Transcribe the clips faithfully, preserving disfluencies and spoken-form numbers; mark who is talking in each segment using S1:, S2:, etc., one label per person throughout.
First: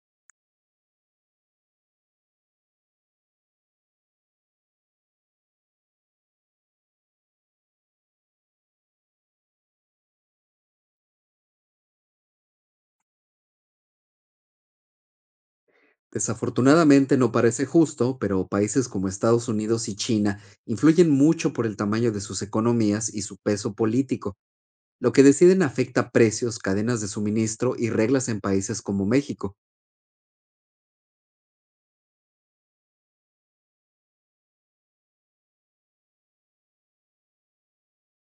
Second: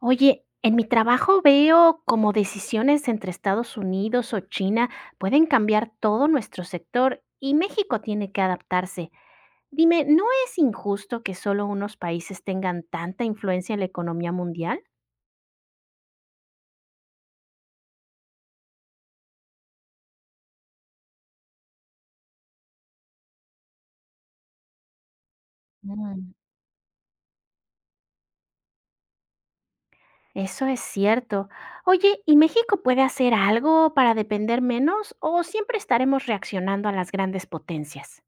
S1: Oye, en mi trabajo veo como decisiones entre Estados Unidos o China pueden cambiar todo nuestro sector y México tiene que adaptarse. Dime, ¿no es injusto que solo unos países tengan tanta influencia en la economía mundial?
S2: Desafortunadamente no parece justo, pero países como Estados Unidos y China influyen mucho por el tamaño de sus economías y su peso político. Lo que deciden afecta
S1: Mm.
S2: precios, cadenas de suministro y reglas en países como México.
S1: Eso es cierto. Oye, ¿y México puede hacer algo para depender menos o siempre estaremos reaccionando a las grandes potencias?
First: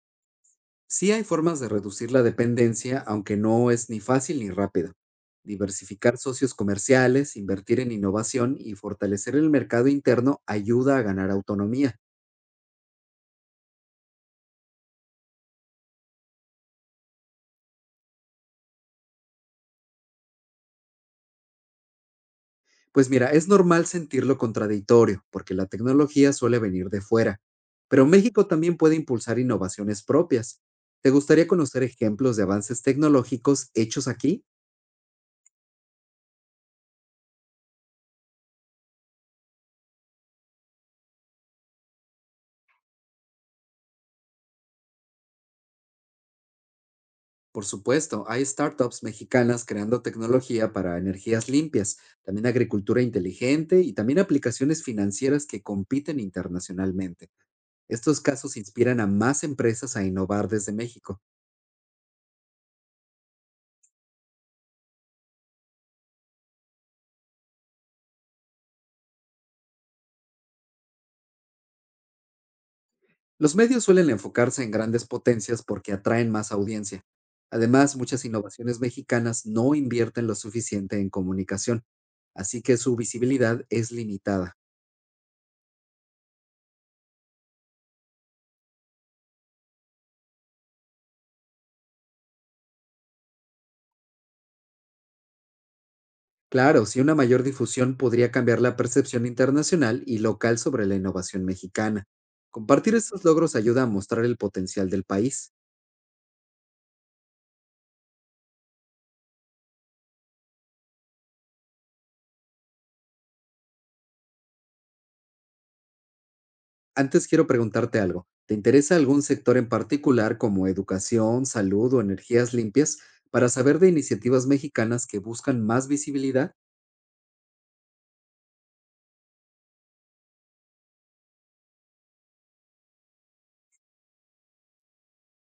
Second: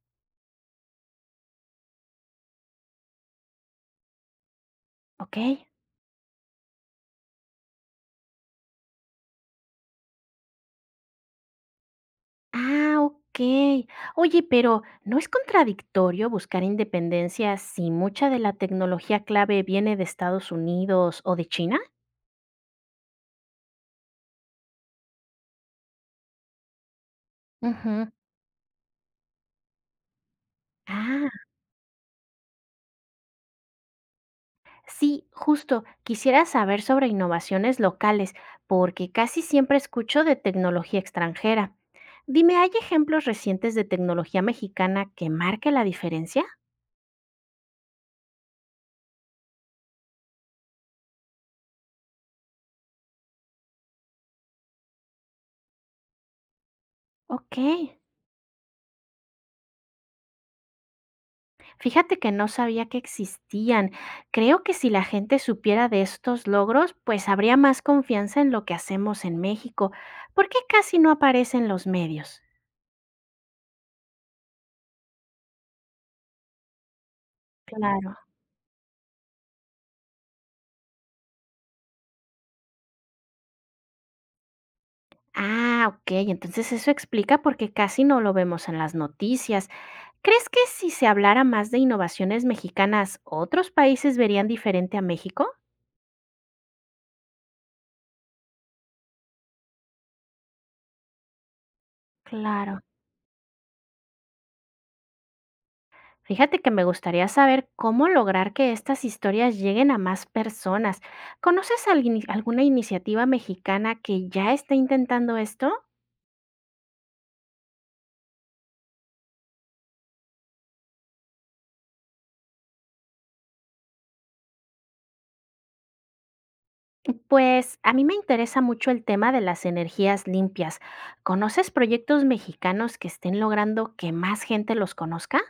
S2: Sí hay formas de reducir la dependencia, aunque no es ni fácil ni rápido.
S1: ¿Ok?
S2: Diversificar socios comerciales, invertir en innovación y fortalecer el mercado interno ayuda a ganar autonomía.
S1: Ah, ok. Oye, pero ¿no es contradictorio buscar independencia si mucha de la tecnología clave viene de Estados Unidos o de China?
S2: Pues mira, es normal sentir lo contradictorio, porque la tecnología suele venir de fuera, pero
S1: Ujú.
S2: México también puede impulsar innovaciones propias. ¿Te
S1: Ah,
S2: gustaría conocer ejemplos de avances tecnológicos hechos aquí?
S1: sí, justo. Quisiera saber sobre innovaciones locales, porque casi siempre escucho de tecnología extranjera. Dime, ¿hay ejemplos recientes de tecnología mexicana que marque la diferencia?
S2: Por supuesto, hay startups mexicanas creando tecnología para energías limpias, también agricultura inteligente y también aplicaciones financieras que compiten internacionalmente.
S1: Ok.
S2: Estos casos inspiran a más empresas a innovar desde México.
S1: Fíjate que no sabía que existían. Creo que si la gente supiera de estos logros, pues habría más confianza en lo que hacemos en México. ¿Por qué casi no aparecen los medios?
S2: Los medios suelen enfocarse en grandes potencias porque atraen más audiencia. Además,
S1: Claro.
S2: muchas innovaciones mexicanas no invierten lo suficiente en comunicación, así que su visibilidad es limitada.
S1: Ah, ok. Entonces eso explica por qué casi no lo vemos en las noticias. ¿Crees que si se hablara más de innovaciones mexicanas, otros países verían diferente a México?
S2: Claro, si una mayor difusión podría cambiar la percepción internacional y local sobre la innovación mexicana.
S1: Claro.
S2: Compartir estos logros ayuda a mostrar el potencial del país.
S1: Fíjate que me gustaría saber cómo lograr que estas historias lleguen a más personas. ¿Conoces alguni- alguna iniciativa mexicana que ya esté intentando esto?
S2: Antes quiero preguntarte algo. ¿Te interesa algún sector en particular como educación, salud o energías limpias para saber de iniciativas mexicanas que buscan más visibilidad?
S1: Pues a mí me interesa mucho el tema de las energías limpias. ¿Conoces proyectos mexicanos que estén logrando que más gente los conozca?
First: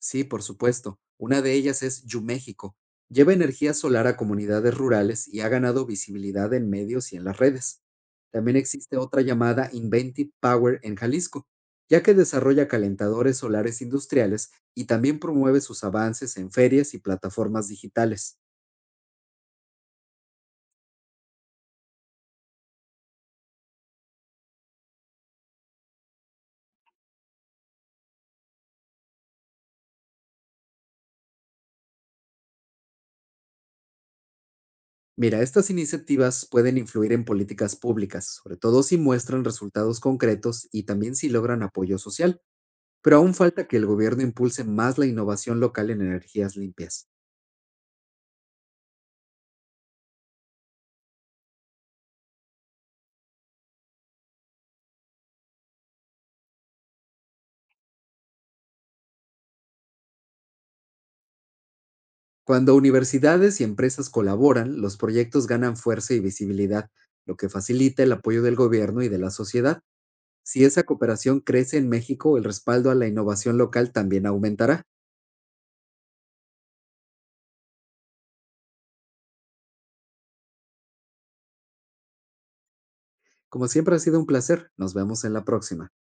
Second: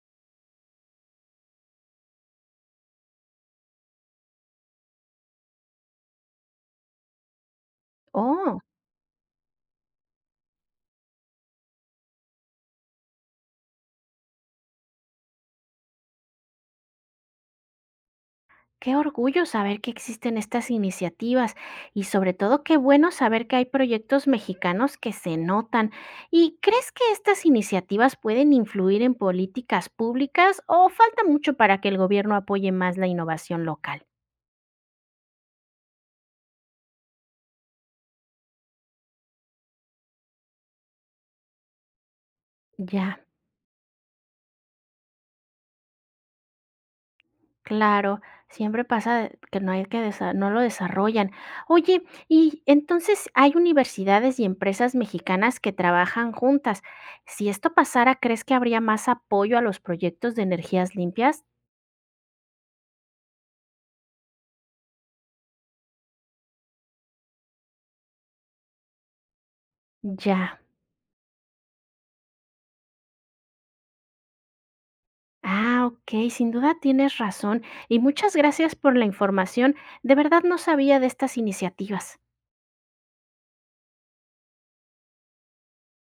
S2: Sí, por supuesto. Una de ellas es YuMéxico. Lleva energía solar a comunidades rurales y ha ganado visibilidad en medios y en las redes. También
S1: Oh.
S2: existe otra llamada Inventive Power en Jalisco, ya que desarrolla calentadores solares industriales y también promueve sus avances en ferias y plataformas digitales.
S1: Qué orgullo saber que existen estas iniciativas y sobre todo qué bueno saber que hay proyectos mexicanos que se notan. ¿Y crees que estas iniciativas pueden influir en políticas públicas o falta mucho para que el gobierno apoye más la innovación local?
S2: Mira, estas iniciativas pueden influir en políticas públicas, sobre todo si muestran resultados concretos y también si logran apoyo social,
S1: Ya.
S2: pero aún falta que el gobierno impulse más la innovación local en energías limpias.
S1: Claro, siempre pasa que no hay que desa no lo desarrollan. Oye, y entonces hay universidades y empresas mexicanas que trabajan juntas. Si esto pasara, ¿crees que habría más apoyo a los proyectos de energías limpias?
S2: Cuando universidades y empresas colaboran, los proyectos ganan fuerza y visibilidad, lo que facilita el apoyo del gobierno y de la sociedad.
S1: Ya.
S2: Si esa cooperación crece en México, el respaldo a la innovación local también aumentará.
S1: Ah, okey, sin duda tienes razón. Y muchas gracias por la información. De verdad no sabía de estas iniciativas.
S2: Como siempre ha sido un placer, nos vemos en la próxima.